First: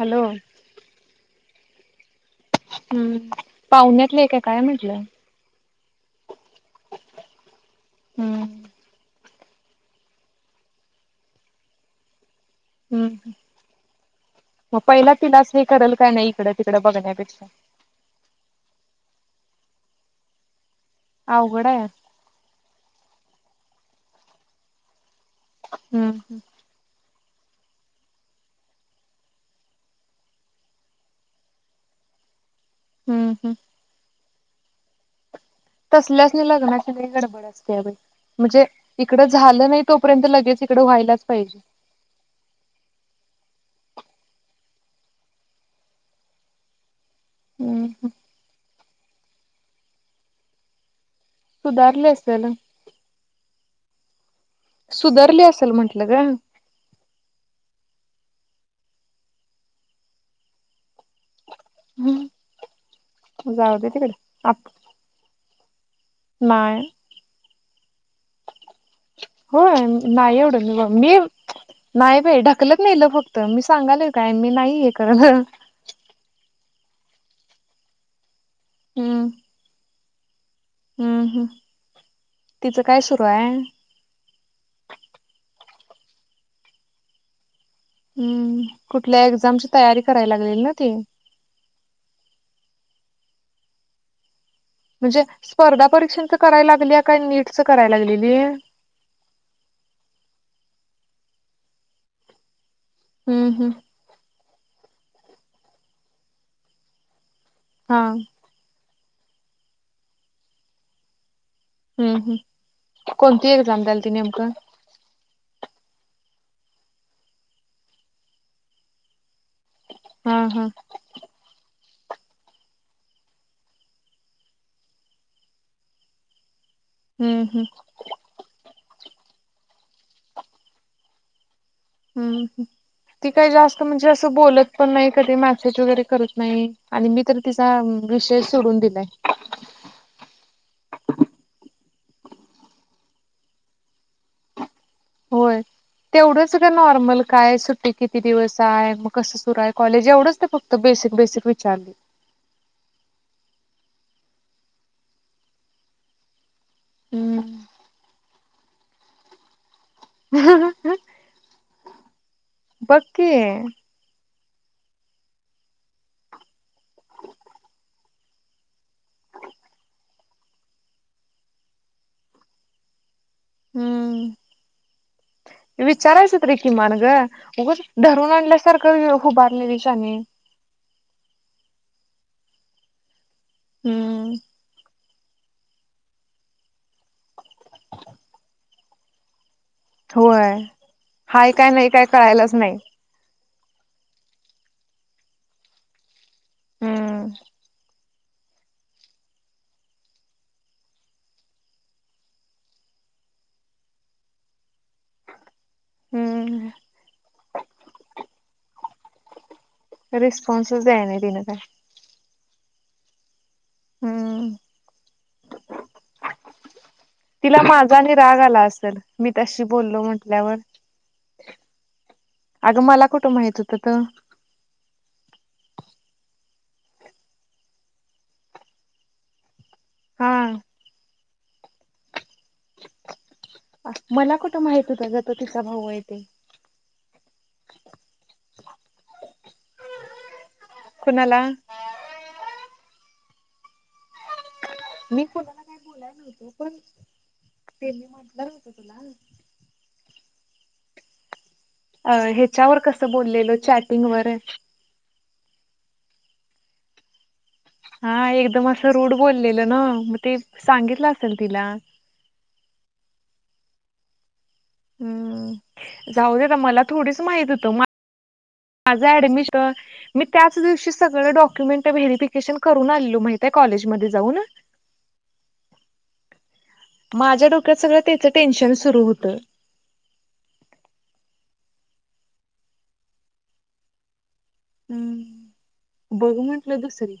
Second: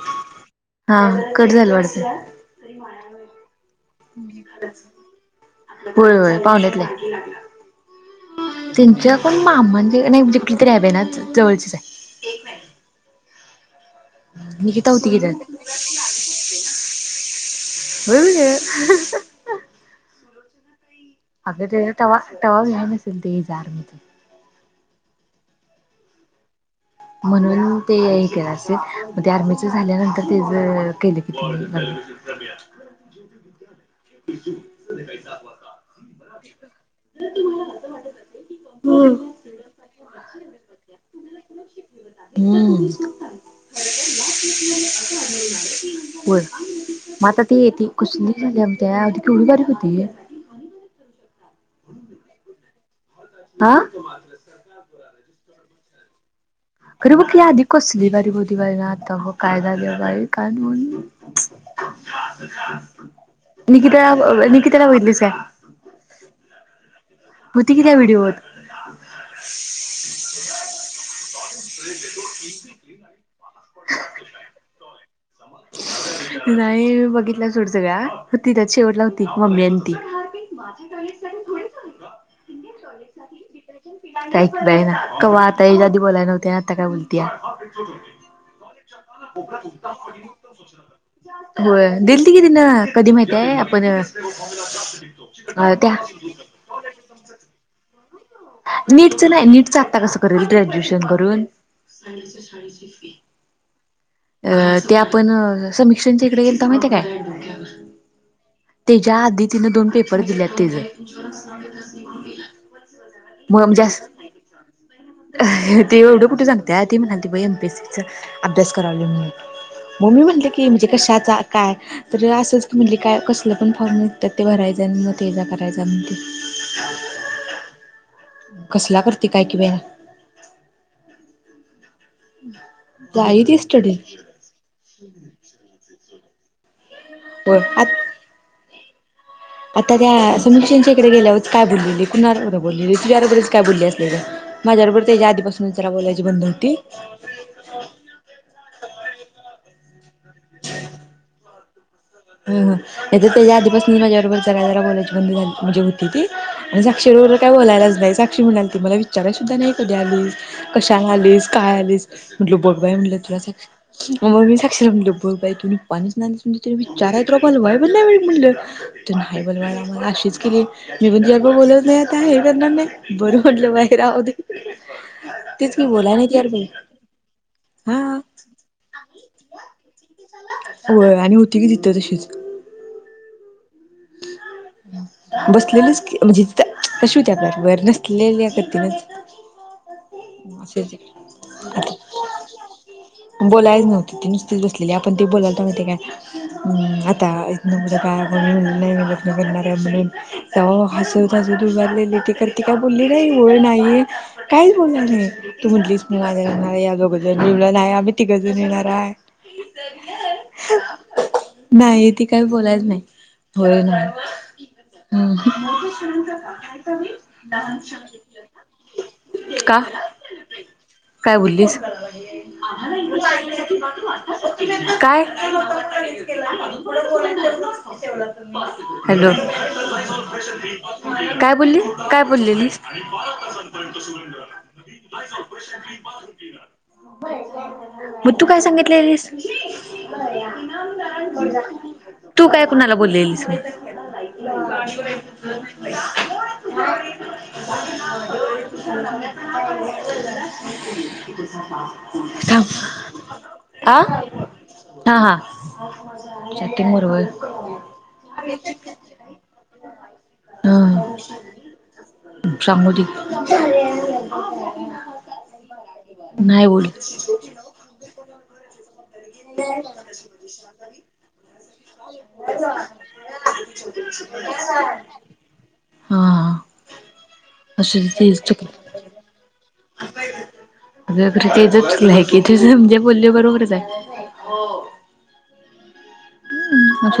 Hello हा cut झालं वाढत हम्म पाहुण्यातलं एक काय काय म्हटलं होय होय पावण्याततले हम्म तनच्या पण मामा म्हणजे नाहीजे कली तरी रॅवेन जवळचेच आहे हम्म हम् आहे मग निकिता होती पहिला की त्यात तिलाच हे करेल काय नाही इकडं तिकड बघण्यापेक्षा ब अग अवघड आहे तवा व्हायला नसलं त्याचं आर्मीत हम्म हम्म म्हणून ते हे केलं असेल आर्मीच झाल्यानंतर ते ज केलं किती हम्म हम् तसल्याच नाही लग्ना की नाही गडबड असते बाई म्हणजे इकड झालं नाही तोपर्यंत लगेच इकड व्हायलाच पाहिजे हम्म होय मग आता येती हम्म कसली झाले आता आधी केवढी बारीक होती सुधारले असेल हा सुधारली असेल म्हंटलं ग खरं बघ की ही आधी कसली बारीक होती बघ आता काय झालं बाई आता काय म्हणू हम्म जाऊ दे तिकडे निकिताला आप निकिताला बघितलीच नाही हो होय नाही एवढं मी नाही बाई ढकलत नाही ल फक्त मी सांगाल काय मी नाही हे करलं नाही बघितला सोड सगळ्या होती त्यात शेवटला हम्म होती मम्मी आणि ती [unintelligible] हम्म हम् तिचं काय सुरू आहे? [unintelligible] कायक आहे ना क वात आता ह्याच्या आधी बोलायला नव्ह्या आता काय बोलत हम् कुठल्या एक्झामची तयारी करायला ला हो दिल त कि तिन कधी माहितय आपण म्हणजे स्पर्धा त्या परीक्षेच कराय लागली का नीटचं कराय लागली नीटचं नाही नीटचं आत्ता कसं करेल ग्रॅज्युएशन करून हम्म हम्म अ.. ते आपण समीक्षांच्या इकडे गेल तर माहितीय काय हा त्याच्या आधी तिनं दोन पेपर दिलेत तेज हम्म हम्म कोणती मम एक्झाम जास् द्यालती नेमकं? ते एवढं कुठे सांगतया ती म्हणालती एम पी एस सी अभ्यास करालोय म्हणून म-मी हा म्हणलं हा की म्हणजे कशाचा काय तर असंच म्हणली काय कसलं पण फॉर्म निघतात ते भरायचं मग ते करायचाणते हम्म हम्म त काय कि बेया हम्म ती काही जास्त म्हणजे असं बोलत पण नाही कधी मॅसेज वगैरे करत नाही आणि मी तर होय तिचा आ विषयच सोडून दिलाय आता त्या समीक्षेच्या इकडे गेल्यावर काय बोललेले कुणाबरोबर बोलले तुझ्या बरोबरच काय बोलले असले ते जे आधी होय. पासूनच जरा वेळ तेवढंच ग नॉर्मल काय? सुट्टी किती दिवस आहे? मग कसं सुरू आहे कॉलेज एवढंच ते फक्त बे बेसिक बेसिक विचारली. ह ह तर त्याच्या आधी पसनंच माझ्या बरोबर, जरा जरा बोलायची बंद झाली म्हणजे होती ती. आणि साक्षी बरोबर काय हम्म बोलायलाच नाही, साक्षी म्हणालती मला विचारय सुद्धा नाहीं कधी आलीस, कशाला आलीस, काय आलीस, म्हटल बघ बाई म्हटलं तुला सा मग मी साक्षी ला म्हटलं बघ बाई तू [unintelligible] [unintelligible] नाही आता हे करणार नाही, बरं म्हटलं बाई राहू हम्म दे. तेच की बोलाय नाही ती विचारायचं यार तरी बाई किमान गं उगाच हा धरून आणल्यासारखं हुभारलेली शानी व्हय आणि हुती की तिथं तशीच. हम्म. बसलेलंच की म्हणजे त्या कशी होती आपल्या बरोबर [unintelligible] [inaudible] होय हाय काय नाही काय कळायलाच नाही? बोलायच नव्हती ती नुसतीच बसलेली आपण ते बोलावतो माहीत हाय काय हं हम्म आता म्हणजे काय म्हणून नाही मी लग्न करणार आहे म्हणून जावा हसत हसत उभारलेली की खरं ती काय बोलली नाहीं. हो नाही ये काहीच बोलली नाही तू म्हटलीस हम्म [unintelligible] [unintelligible] रिस्पॉन्संच द्याय नाही तिनं काय. नाही ती काही बोलायच नाही होय ना हम्म तिला माझा आणि राग आला [unintelligible] असेल मी तशी बोललो म्हटल्यावर काय बोललीस अगं मला कुठं माहित होत त काय? हॅलो. हा काय बोलली काय? बोललेलीस मला कुठं माहित होत ग तो तिचा भाऊ आहे ते मग तू काय सांगितलेलिस कुणाला तू काय कुणाला बोललेलीस [unintelligible] मी कुणाला काय बोलाय नव्हतो पण ते मी [unintelligible] म्हटलं नव्हतं तुला [unintelligible] अं हेच्यावर थांब कसं बोललेलं आ चॅटिंग वर हा हा [unintelligible] हा एकदम असं रूढ बोललेलं ना मग, ते सांगितलं असेल तिला. जामू दे हम्म जाऊ दे आता नाही मला बोल थोडीच माहित होतं माझं ऍडमिशन मी त्याच दिवशी सगळ डॉक्युमेंट व्हेररीफिकेशन करून आलेलो माहितेय कॉलेज [unintelligible] [inaudible] हां. माझ्या डोक्यात सगळं त्याचं टेन्शन सुरू होतं. [unintelligible] आहे कि ती जे बोलली ते बरोबरच हाय. हो. बघ म्हंटलं दुसरं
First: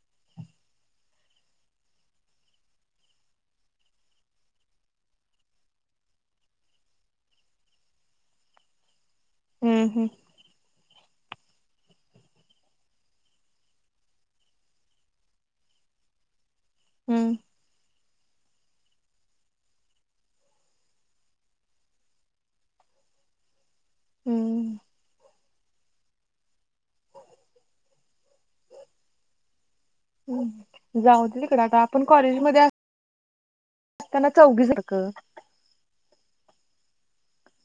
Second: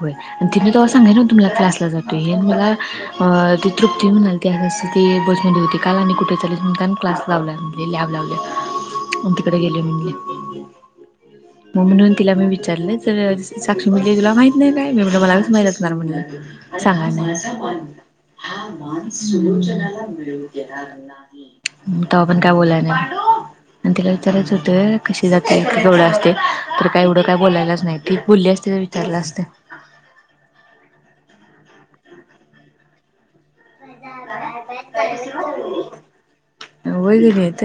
होय आणि ती नी तव्हा सांगितल होत, मला क्लासला जाते हे अ मला अ ती तृप्ती म्हणालीती आग अस ते बस मध्ये होती काल आणि कुठे चाललाय म्हणतान क्लास लावला म्हणजे लॅब लावल्या आ तिकडे गेले हम्म हम्म म्हणली मी म्हण तिला मी विचारले तर अ साक्षी म्हटली तुला माहित नाय काय मी म्हटल मला कस माहित असणार म्हटलं? सांगा हम्म ना हम्म तवा पण काय बोलला नाय. ह आणि तिला विचारायचं होत कशी जाते गवढं असते का एवढं काय बोलायलाच नाही ती भुली असते विचारला असते पण कॉलेज म असताना चौघी सारख होन येत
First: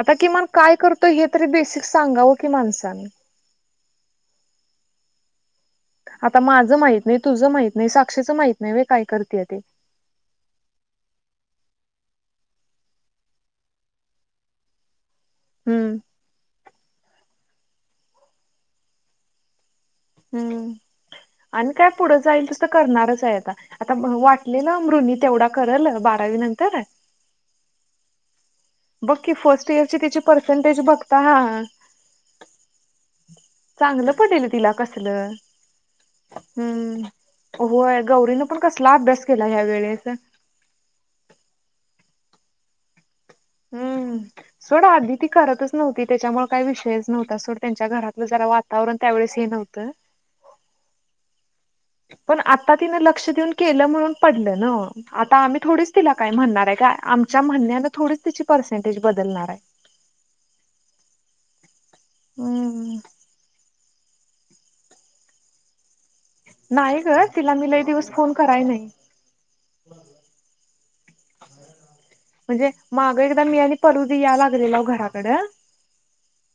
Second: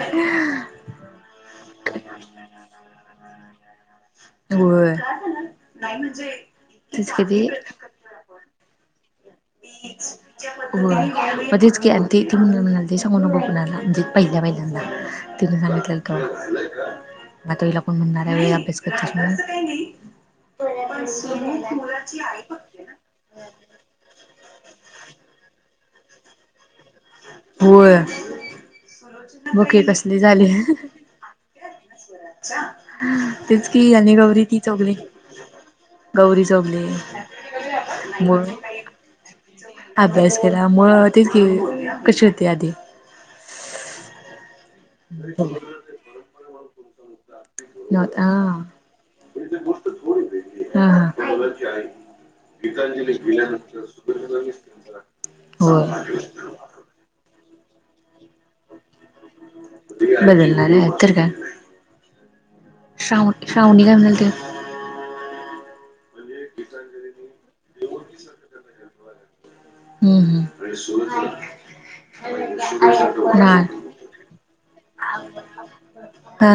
आता किमान काय करतो हे तरी बेसिक सांगावं की माणसानी होय आता माझं माहित तस नाही कध तुझं माहित नाही साक्षीचं माहित नाही व्हय काय करतेय ते हो मग तेच क आणि तेथी म्ह म्हणाला ते सांगू नको कणाला म्हणजे पहिल्या पहिल्यांना तिने हम्म सांगितलेलं तो मग तुला कोण म्हणणार आहे अभ्यास करत म्ह हम्म आणि काय पुढं जाईल तस करणारच आहे आता आता वाटले ना मृनी तेवढा करेल बारावी नंतर होय बघ बग फर्स्ट की इयर ची कसली तिची झाली पर्सेंटेज बघता हा तेच कि चांगलं यांनी गौरी पडेल ती तिला चोगली कसलं गौरी चोगूले हम्म होय म गौरीनं पण कसला अभ्यास केला ह्या वेळेस अभ्यास केला म तेच की कशी होती आदी हम्म सोडा आधी ती करतच नव्हती त्याच्यामुळे काय विषयच नव्हता सोड त्यांच्या नव्हत घरातलं जरा हा वातावरण त्यावेेळेस हे नव्हतं हा हा पण आता ति लक्ष देऊन केलं म्हणून पडलं न आता आम्ही थोडी होय तिला का म्हणणार आहे काय आम्ही आमच्या म्हणण्याने थोडीच तिची पर्सेंटेज बदलणार आहे हम्म. श्रावणी श्रावणी काय म्हणालते नाही ग तिला मी लय दिवस फोन कराय नाही हम्म म्हणजे हम् माग एकदा मी आणि परुदी या नाही लागलेलो घराकडं हा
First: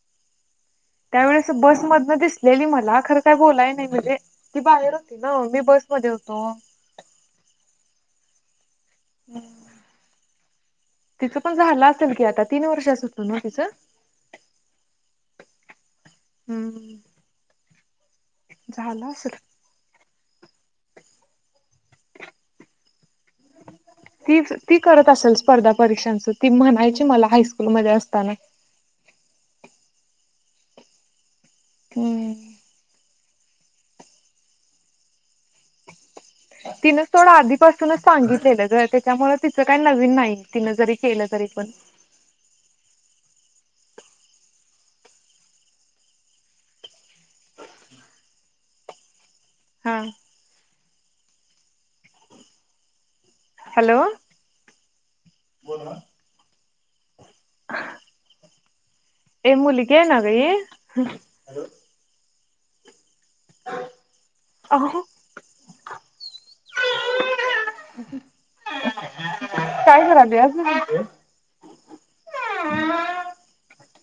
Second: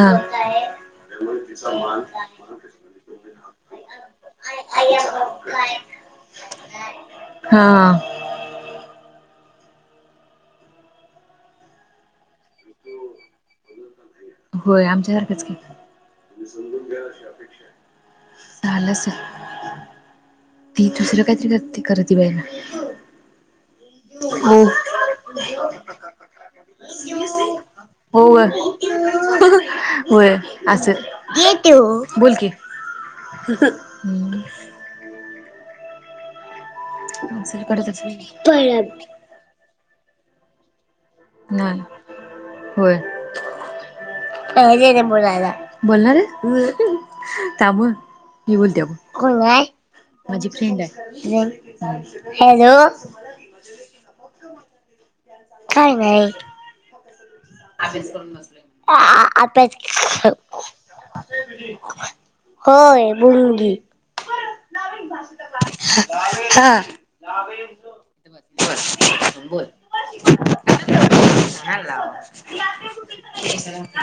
त्यावेळेस बस मधन दिसलेली मला खरं काय बोलाय नाही म्हणे ती बाहेर होती ना मी बस म हा म तिचं पण झालं असेल की आता तीन वर्ष अस होतो न तिचं झालं हम्म असल झालं असेल. ती दुसर काहीतरी कर करते बायना ती ती करत असेल स्पर्धा परीक्षांच ती म्हणायची मला हायस्कूलमध्ये हो असताना [inaudible] अस बोल हम्म. की ह तिन थोडं करत आधीपासूनच असेल सांगितलेलं ग त्याच्यामुळे तिचं काही नवीन नाही तिन जरी केलं तरी पण नाही होय बलायला बोलणार आहेस बर थांब ह मी बोलते कोण आहे हा माझी फ्रेंड आहे हॅलो हॅलो काय नाही ए आताच मुलगी आहे ना ग ही होय भुंगी अहो हा काय करायल्यास [unintelligible]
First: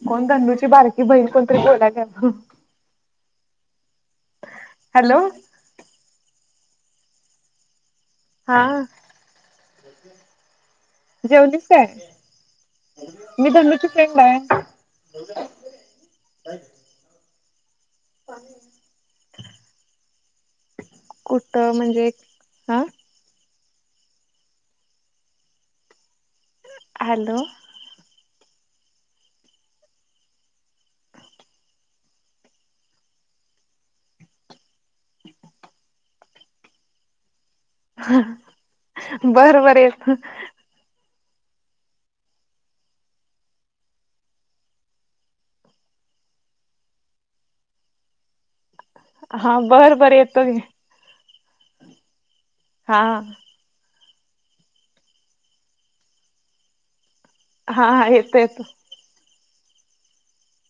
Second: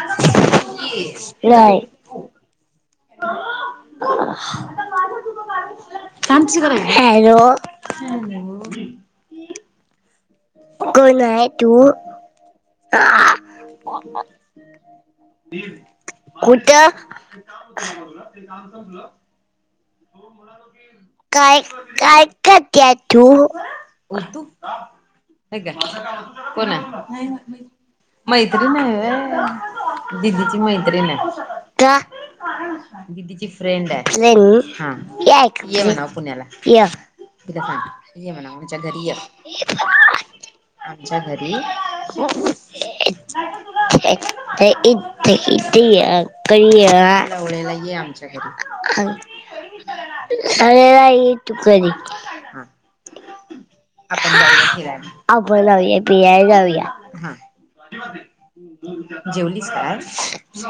कोण धनूची बारकी बहीण कोणतरी नाहीय बोलायल्या हॅलो हॅलो ह हा को जेवलीस काय नाय तू मी धनूची कुठ फ्रेंड आहे ते काम [unintelligible] ते काम संपलं काय कुठं म्हणजे काय हा काते. तू हॅलो [unintelligible] मैत्रीण व्हय दिदीची मैत्रीणे. दीदीची फ्रेंडे हा य म्हणाव पुण्याला. तीला साग य म्हणाव आमच्या घरी य बर बर येत अम्हच्या घरी [unintelligible] [unintelligible] ह. हा बरं बर येतो की. तु घरी. हा हा. आपण जाऊया फीरायला जाउया हा. हा येतो येतो. जेवलीस काय आज्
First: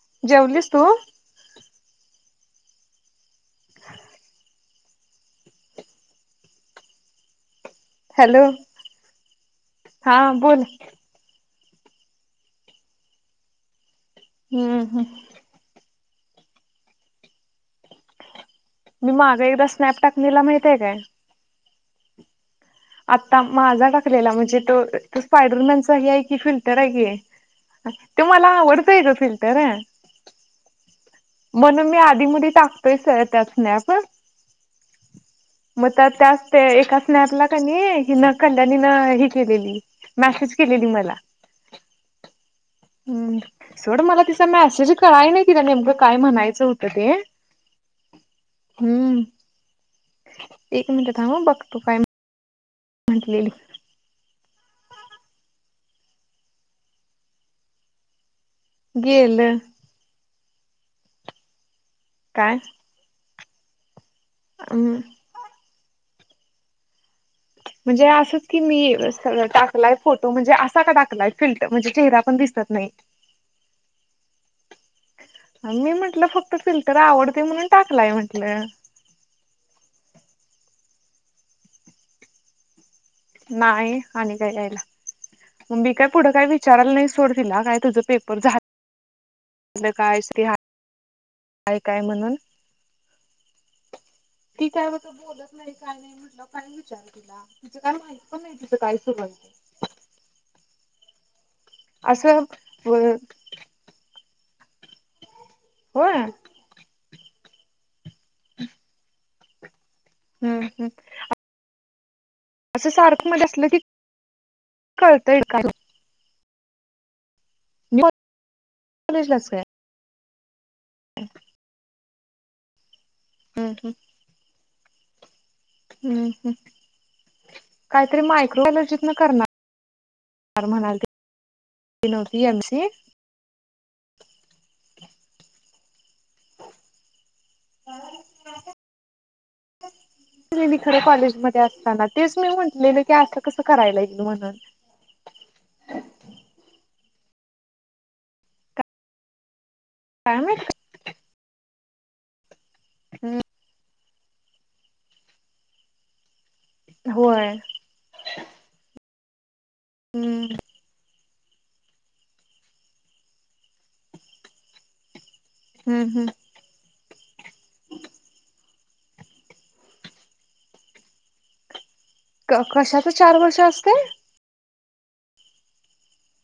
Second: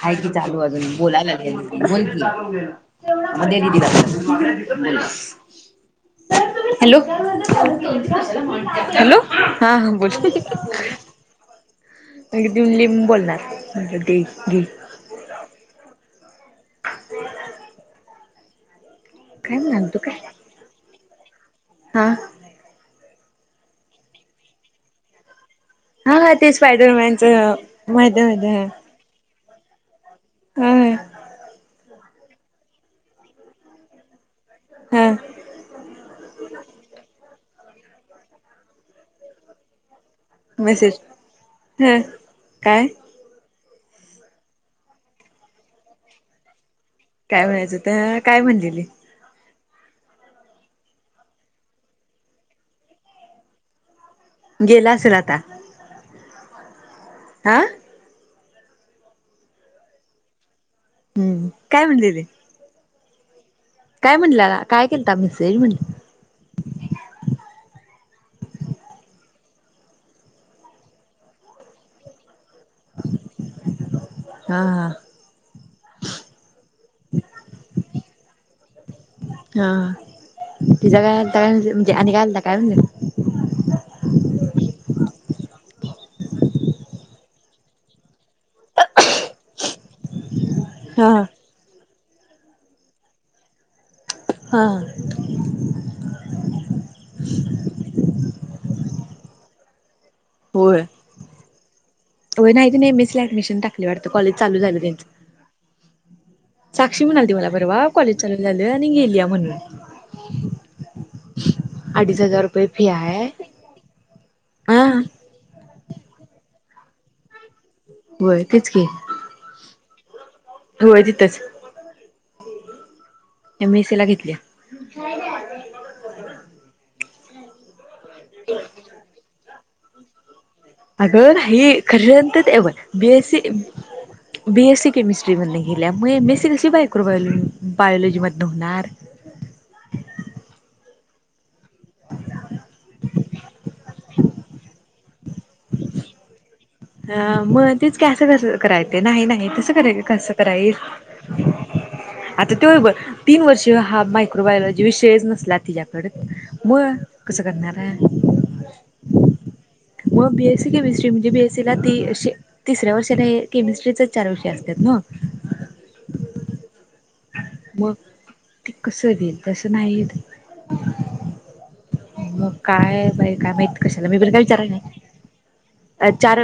हाहे की चालू जेवलीस तू अजून बोलाय लागेल. बोल की म दे दीदी ला फोन, बोल. हॅलो. हॅलो हा हा बोला. [unintelligible] बोलणार म्ह हम्म हम्म. हो [inaudible] मी माग एकदा स्नॅप टॅकलेला माहितय काय. हा. आता माझा टाकलेला म्हणजे तो त पा. द हा आहे हा की ते फिल्टर आहे स्पायडरमॅनच की माहिती ते मला आवडतंय ग फिल्टरे हम्म. म्हणून मी आधी मधी टाकतोय स त्याच स्नॅप वर. हा मग त्या त्याच ते एका स्नॅपला कनी हिन कल्याणी न हे केलेली. मॅसेज केलेली मेसेज मला. ह काय हम्म. सोड मला तिचा मेसेज कळाय नाही तीला नेमकं काय म्हणायचं हो काय म्हणायचं त काय म्हणलेली. हम्म एक मिनट थांब ह बघ तू काय म्हटलेल. गेला असेल आता. आ. गेल. हम्म काय म्हणलेली. काय काय म्हणलंला काय केलता आपण सैल म्हणली म्हणजे असच की मी टाकलाय फोटो म्हणजे असा का टाकलाय? फिल्ट म्हणजे चेहरा पण दिसत तनाहीत. हा हा. मी म्हटलं फक्त फिल्टर आवडते म्हणून टाकलाय म्हंटलं. हा तीचा काय आलता आणि काय आलता काय म्हटली. नाही आणि काय यायला. मग मी काय पुढं काय विचाराला नाही सोड तीला काय तुझं पेप र झाल कायस की हा हा काय काय म्हणून. हा ती काय बोलत नाही काय नाही म्हटलं काय विचार तिला तिचं काय माहित पण नाही काही सु होय. हो असं नाही एमएस ऍडमिशन टाकलं वाटत कॉलेज चालू झालं. होय. लक्ष्मी म्हणाली त मला परवा कॉलेज चालू झालं आणि गेलीया म्हणून. हम्म हम्म अडीच हजार रुपये फी असं आहे सारखं मध्ये असलं ती हा कळतय कारू होय तेच की [unintelligible] काय? होय तिथच एम एसी ला घेतल्या. हम्म हम् काहीतरी मायक्रो अलर्जीत करणार अग म्हणाली ह खरंत नव्हती एम तेव C BSc BSc chemistry म्हणणे ह म मेसशी बायकोबा बायोलॉजी मधून होणार कॉलेज मध्ये असताना तेच मी म्हटलेलं की अस कस करायला गेल म्हणून? [inaudible] ह मग तेच कसं कस करायच नाही नाही तसं कराय कसं काय माहित कराईल आता ते तीन वर्ष हा मायक्रोबायोलॉजी विषयच नसला तिच्याकड म कस होय करणार ये? मग बी हम्म एस सी केमिस्ट्री म्हणजे तिला ती तिसऱ्या वर्षाला केमेस्ट्री चार वर्ष असत्यात नव्ह? हम्म हम्म मग ते कस दिलं तसं नाही इत. मग कशाच काय बाई, चार काय वर्ष माहित असते कशाला मी पण काय विचारलं नाही चार